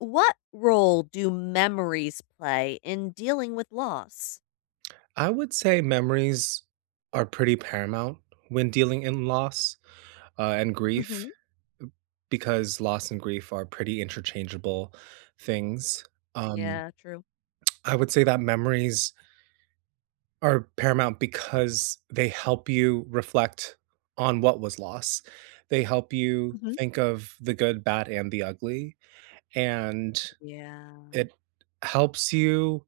What role do memories play in dealing with loss? I would say memories are pretty paramount when dealing in loss, uh, and grief, m Mhm. because loss and grief are pretty interchangeable things. Um, Yeah, true. I would say that memories are paramount because they help you reflect on what was lost, they help you Mhm. think of the good, bad, and the ugly, and Yeah. it helps you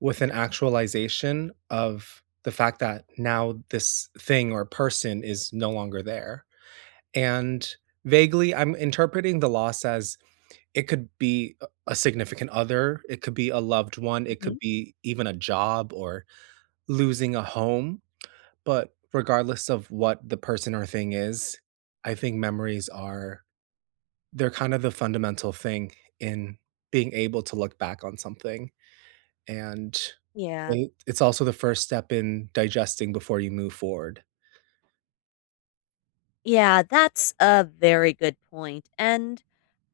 with an actualization of the fact that now this thing or person is no longer there. And vaguely, I'm interpreting the loss as it could be a a significant other, it could be a loved one, it could Mhm. be even a job or losing a home. But regardless of what the person or thing is, I think memories are they're kind of the fundamental thing in being able to look back on something. And Yeah. i it's also the first step in digesting before you move forward. Yeah. That's a very good point, and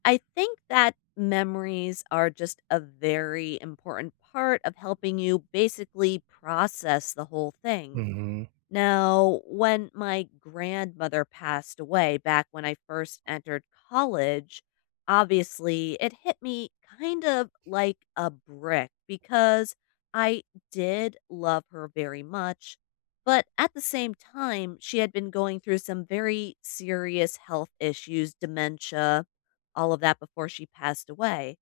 I think that memories are just a very important part of helping you basically process the whole thing. Mhm. Now, when my grandmother passed away back when I first entered college, obviously, it hit me, kind of, like, a brick because I did love her very much, but at the same time, she had been going through some very serious health issues, dementia, all of that before she passed away,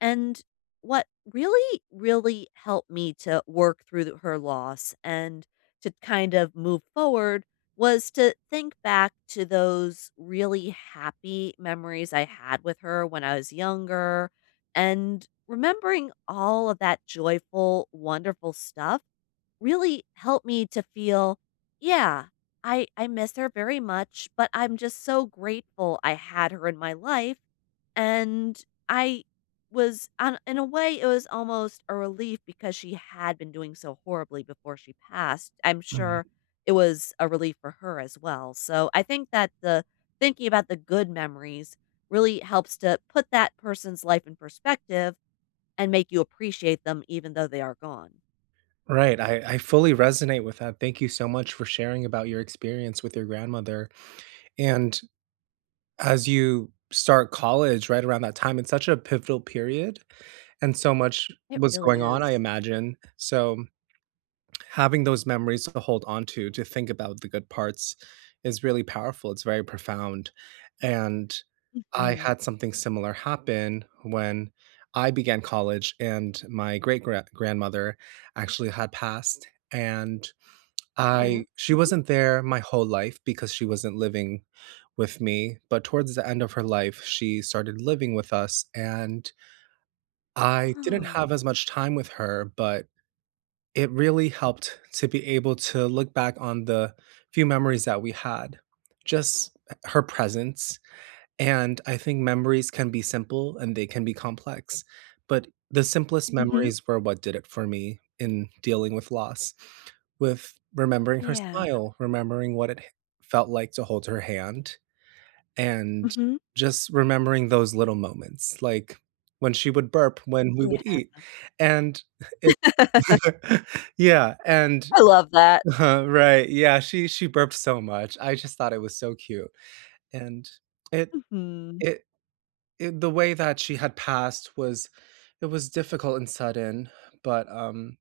and what really, really helped me to work through her loss and to, kind of, move forward was to think back to those really happy memories I had with her when I was younger and remembering all of that joyful, wonderful stuff really helped me to feel Yeah, I I miss her very much but I'm just so grateful I had her in my life and I was an in a way, it was almost a relief because she had been doing so horribly before she passed. I'm sure Right. it was a relief for her as well, so, I think that the thinking about the good memories really helps to put that person's life in perspective and make you appreciate them even though they are gone. Right. I I fully resonate with that. Thank you so much for sharing about your experience with your grandmother, and as you start college right around that time, it's such a pivotal period, and so much It was really going on, I is. imagine, so, having those memories to hold on to, to think about the good parts is really powerful, it's very profound, and I Mhm. had something similar happen when I began college and my great gra grandmother actually had passed, and I Oh. she Mhm. wasn't there my whole life because she wasn't living with me, but towards the end of her life, she started living with us and I didn't Oh. have as much time with her, but it really helped to be able to look back on the few memories that we had, just h her presence, and I think memories can be simple and they can be complex, but the simplest Mhm. memories were what did it for me in dealing with loss, with remembering her Yeah. smile, remembering what it felt, like, to hold her hand, and Mhm. just remembering those little moments, like when she would burp, when we would eat, Yeah. and it Yeah, and, I love that. huh, right. Yeah, she she burped so much, I just thought it was so cute, and it Mhm. it it the way that she had passed was it was difficult and sudden, but, um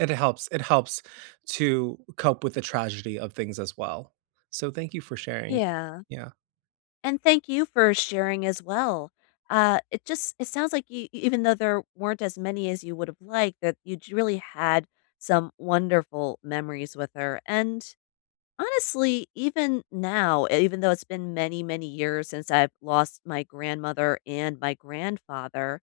it helps it helps to u cope with the tragedy of things as well, so thank you for sharing. Yeah, Yeah. and thank you for sharing as well. Uh, it just it sounds like you e even though there weren't as many as you would have liked, that you'd really had some wonderful memories with her, and honestly, even now, even though it's been many, many years since I've lost my grandmother and my grandfather,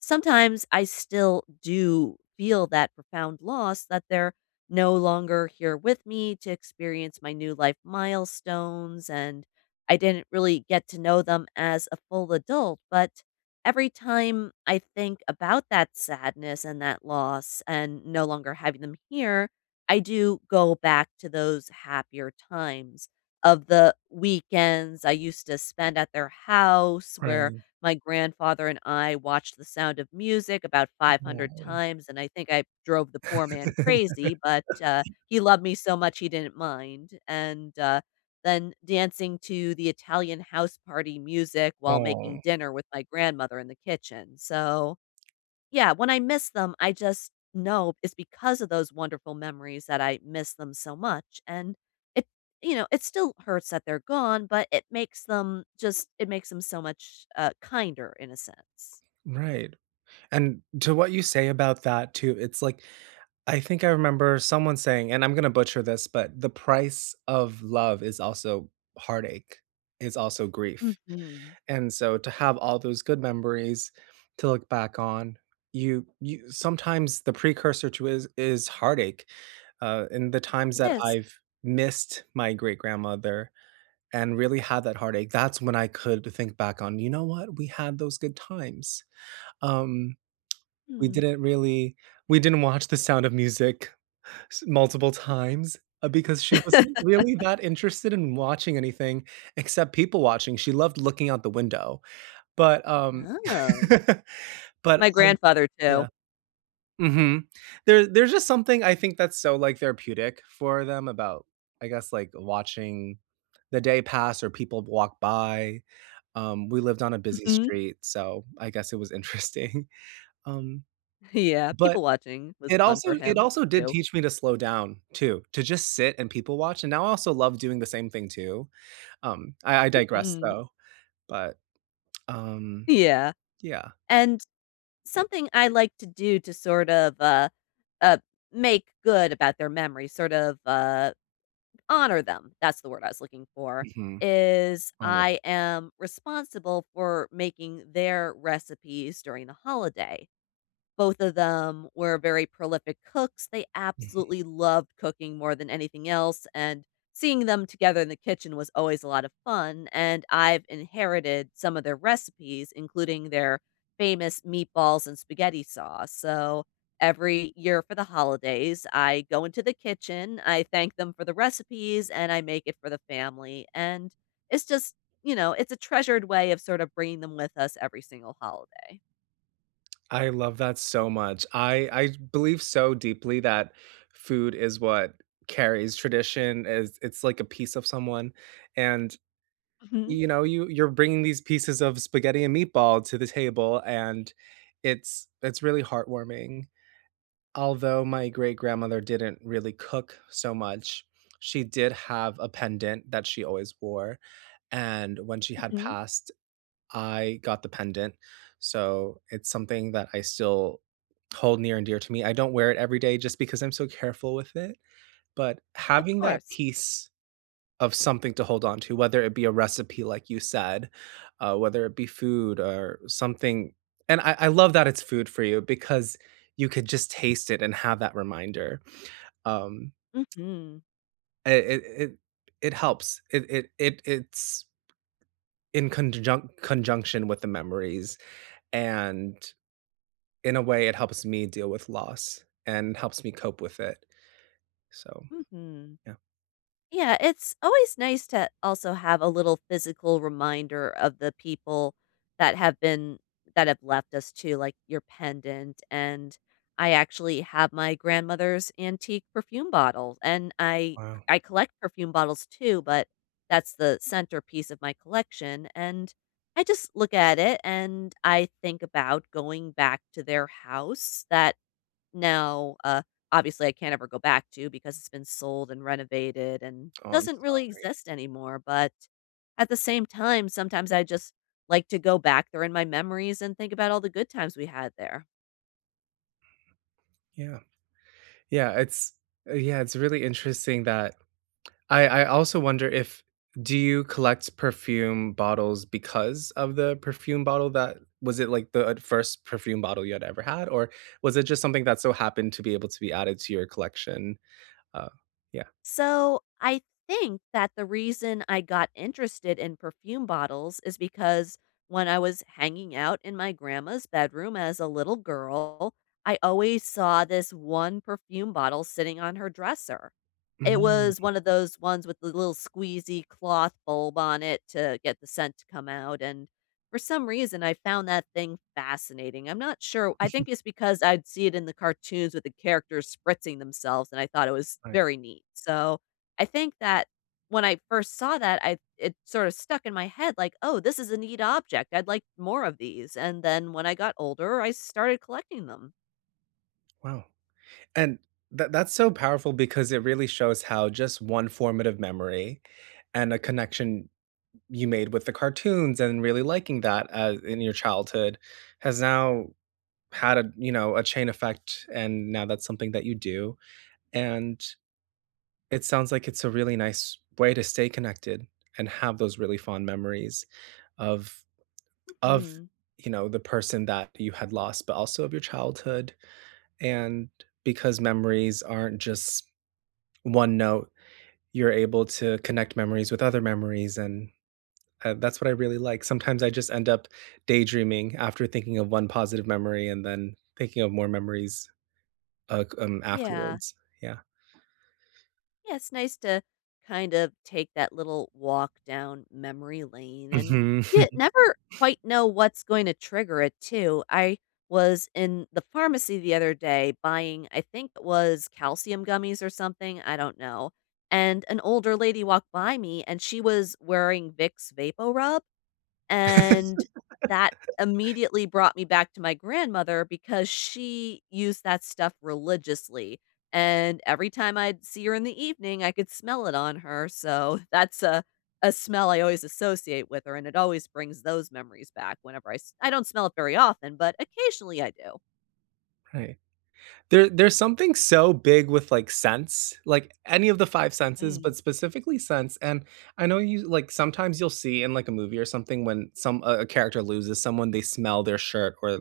sometimes I still do feel that profound loss that they're no longer here with me to experience my new life milestones and I didn't really get to know them as a full adult, but every time I think about that sadness and that loss and no longer having them here, I do go back to those happier times, of the weekends I used to spend at their house where Right. my grandfather and I watched The Sound of Music about 500 [unintelligible] times and I think I drove the poor man crazy, but, uh, he loved me so much he didn't mind and, uh, then dancing to the Italian house party music while making Oh. dinner with my grandmother in the kitchen, so, yeah, when I miss them, I just know it's because of those wonderful memories that I miss them so much and it, you know, it still hurts that they're gone, but it makes them just it makes them so much, uh, kinder in a sense. Right, and to what you say about that too, it's like, I think I remember someone saying, and I'm gonna butcher this, but "The price of love is also heartache, is also grief." Mhm. And so, to have all those good memories to look back on, you you sometimes the precursor to is is heartache, uh, in the times It that is. I've missed my great grandmother and really had that heartache, that's when I could think back on, "You know what? We had those good times." Um, we Mm. didn't really we didn't watch The Sound of Music multiple times because she wasn't really that interested in watching anything except people watching, she loved looking out the window, but, um, Oh. but, My I grandfather too. Yeah. Mhm. There there's just something I think that's so, like, therapeutic for them about, I guess, like, watching the day pass or people walk by, um, we lived on a busy Mhm. street, so I guess it was interesting, um, Yeah, but people watching was it fun also for it him also did too. teach me to slow down too, to just sit and people watch, and now I also love doing the same thing too, um, I I digress, Mhm. though, but, um, Yeah, yeah. and Yep. something I like to do to sort of, uh uh, make good about their memory, sort of, uh, honor them, that's the word I was looking for, Yeah. is Oh. I am responsible for making their recipes during the holiday. Both of them were very prolific cooks, they Mhm. absolutely loved cooking more than anything else and seeing them together in the kitchen was always a lot of fun and I've inherited some of their recipes including their famous meatballs and spaghetti sauce, so every year for the holidays, I go into the kitchen, I thank them for the recipes and I make it for the family, and it's just, you know, it's a treasured way of, sort of, bringing them with us every single holiday. I love that so much. I I believe so deeply that food is what carries tradition, as it's like a piece of someone, and, Mhm. you know, you you're bringing these pieces of spaghetti and meatball to the table, and it's it's really heartwarming. Although my great grandmother didn't really cook so much, she did have a pendant that she always wore, and when she had Mhm. passed, I got the pendant. So, it's something that I still hold near and dear to me. I don't wear it every day, just because I'm so careful with it, but Of having that course. piece of something to hold on to, whether it be a recipe, like you said, uh, whether it be food or something and I I love that it's food for you, because you could just taste it and have that reminder. Um Mhm. It it it it helps. It it it it's in conjun conjunction with the memories, and, in a way it helps me deal with loss, and helps me cope with it. So, Mhm. yeah. Yeah, it's always nice to also have a little physical reminder of the people that have been that have left us too, like your pendant, and I actually have my grandmother's antique perfume bottle, and I Wow. I collect perfume bottles too, but that's the centerpiece of my collection, and I just look at it and I think about going back to their house that now, uh, obviously, I can't ever go back to because it's been sold and renovated and Oh, I'm doesn't sorry. really exist anymore, but at the same time, sometimes I just like to go back there in my memories and think about all the good times we had there. Yeah. Yeah, it's uh, yeah, it's really interesting that I I also wonder if do you collect perfume bottles because of the perfume bottle that was it, like, the 1st perfume bottle you had ever had, or was it just something that so happened to be able to be added to your collection? Um yeah. So, I think that the reason I got interested in perfume bottles is because when I was hanging out in my grandma's bedroom as a little girl, I always saw this 1 perfume bottle sitting on her dresser. It Mm. was one of those ones with the little squeezy cloth bulb on it to get the scent to come out, and for some reason, I found that thing fascinating. I'm not sure I Sh think it's because I'd see it in the cartoons with the characters spritzing themselves and I thought it was Right. very neat. So, I think that when I first saw that, I it sort of stuck in my head like, "Oh, this is a neat object. I'd like more of these." And then when I got older, I started collecting them. Wow. And that that's so powerful because it really shows how just one formative memory and a connection you made with the cartoons and really liking that a in your childhood has now had a, you know, a chain effect, and now that's something that you do, and it sounds like it's a really nice way to stay connected and have those really fond memories of of, Mhm. you know, the person that you had lost, but also of your childhood, and because memories aren't just one note, you're able to connect memories with other memories, and, uh, that's what I really like. Sometimes I just end up daydreaming after thinking of one positive memory and then thinking of more memories, uh, c um, Yeah. afterwards. Yeah. Yeah, it's nice to kind of take that little walk down memory lane and Mhm. you never quite know what's going to trigger it too. I was in the pharmacy the other day buying, I think it was calcium gummies or something, I don't know, and an older lady walked by me and she was wearing Vicks VapoRub and that immediately brought me back to my grandmother because she used that stuff religiously and every time I'd see her in the evening, I could smell it on her, so, that's a a smell I always associate with her and it always brings those memories back whenever I s I don't smell it very often, but occasionally I do. Right. There there's something so big with, like, scents, like, any of the 5 senses, Mhm. but specifically scents, and I know you like, sometimes you'll see in, like, a movie or something when some, uh a character loses someone, they smell their shirt or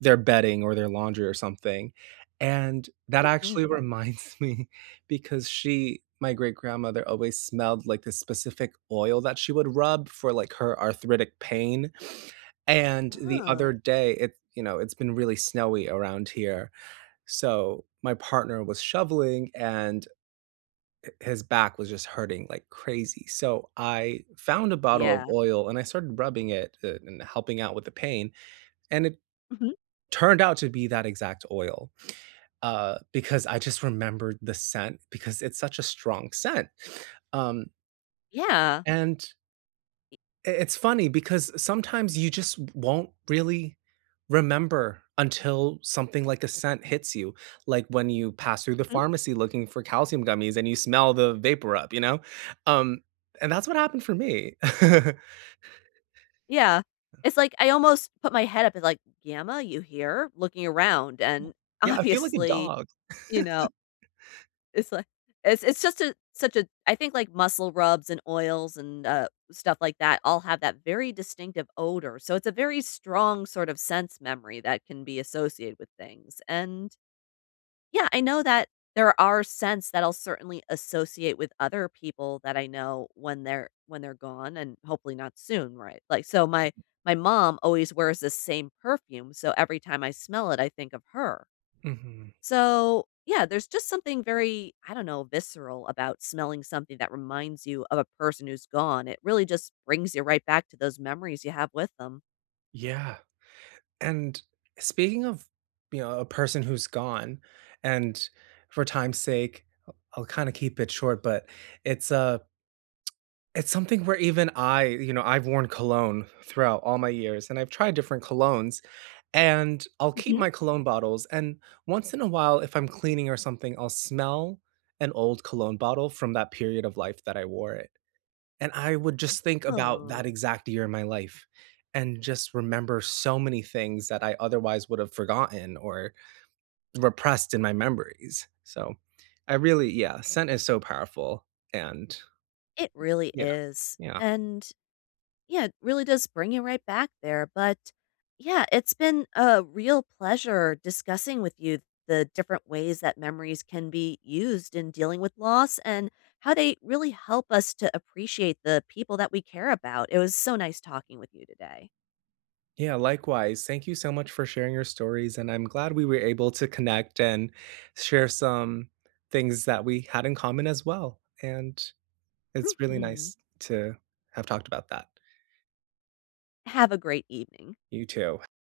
their bedding or their laundry or something, and that actually Mhm. reminds me because she my great grandmother always smelled, like, this specific oil that she would rub for, like, her arthritic pain, and the other Oh. day, it you know, it's been really snowy around here. So my partner was shoveling, and hi his back was just hurting like crazy. So I found a bottle of Yeah. oil, and I started rubbing it, eh and helping out with the pain, and it Mhm. turned out to be that exact oil, uh, because I just remembered the scent because it's such a strong scent. Um Yeah. and E i it's funny because sometimes you just w won't really remember until something like a scent hits you, like, when you pass through the Mhm. pharmacy looking for calcium gummies and you smell the vapor rub, you know? Um, and that's what happened for me. Yeah. It's like I almost put my head up, and like, "Gamma, you hear?" looking around, and, Yeah, I feel like a obviously, dog. you know it's li it's it's just a such a I think like muscle rubs and oils and, uh, stuff like that all have that very distinctive odor. So it's a very strong sort of sense memory that can be associated with things, and yeah, I know that there are scents that I'll certainly associate with other people that I know when they're when they're gone and hopefully not soon, right? Like, so my my mom always wears the same perfume, so every time I smell it, I think of her. Mhm. So, yeah, there's just something very, I don't know, visceral about smelling something that reminds you of a person who's gone. It really just brings you right back to those memories you have with them. Yeah. And speaking of, you know, a person who's gone, and for time's sake, I I'll kinda keep it short, but it's, uh, it's something where even I you know, I've worn cologne throughout all my years, and I've tried different colognes, and I'll keep Mhm. my cologne bottles, and once in a while, if I'm cleaning or something, I'll smell an old cologne bottle from that period of life that I wore it. And I would just think about Oh. that exact year in my life and just remember so many things that I otherwise would have forgotten or repressed in my memories. So, I really yeah, scent is so powerful and It really Yeah. is. Yeah. And, yeah, it really does bring you right back there. But, yeah, it's been a real pleasure discussing with you the different ways that memories can be used in dealing with loss and how they really help us to appreciate the people that we care about, it was so nice talking with you today. Yeah, likewise. Thank you so much for sharing your stories, and I'm glad we were able to connect and share some things that we had in common as well, and it's really Mhm. nice to have talked about that. Have a great evening. You too.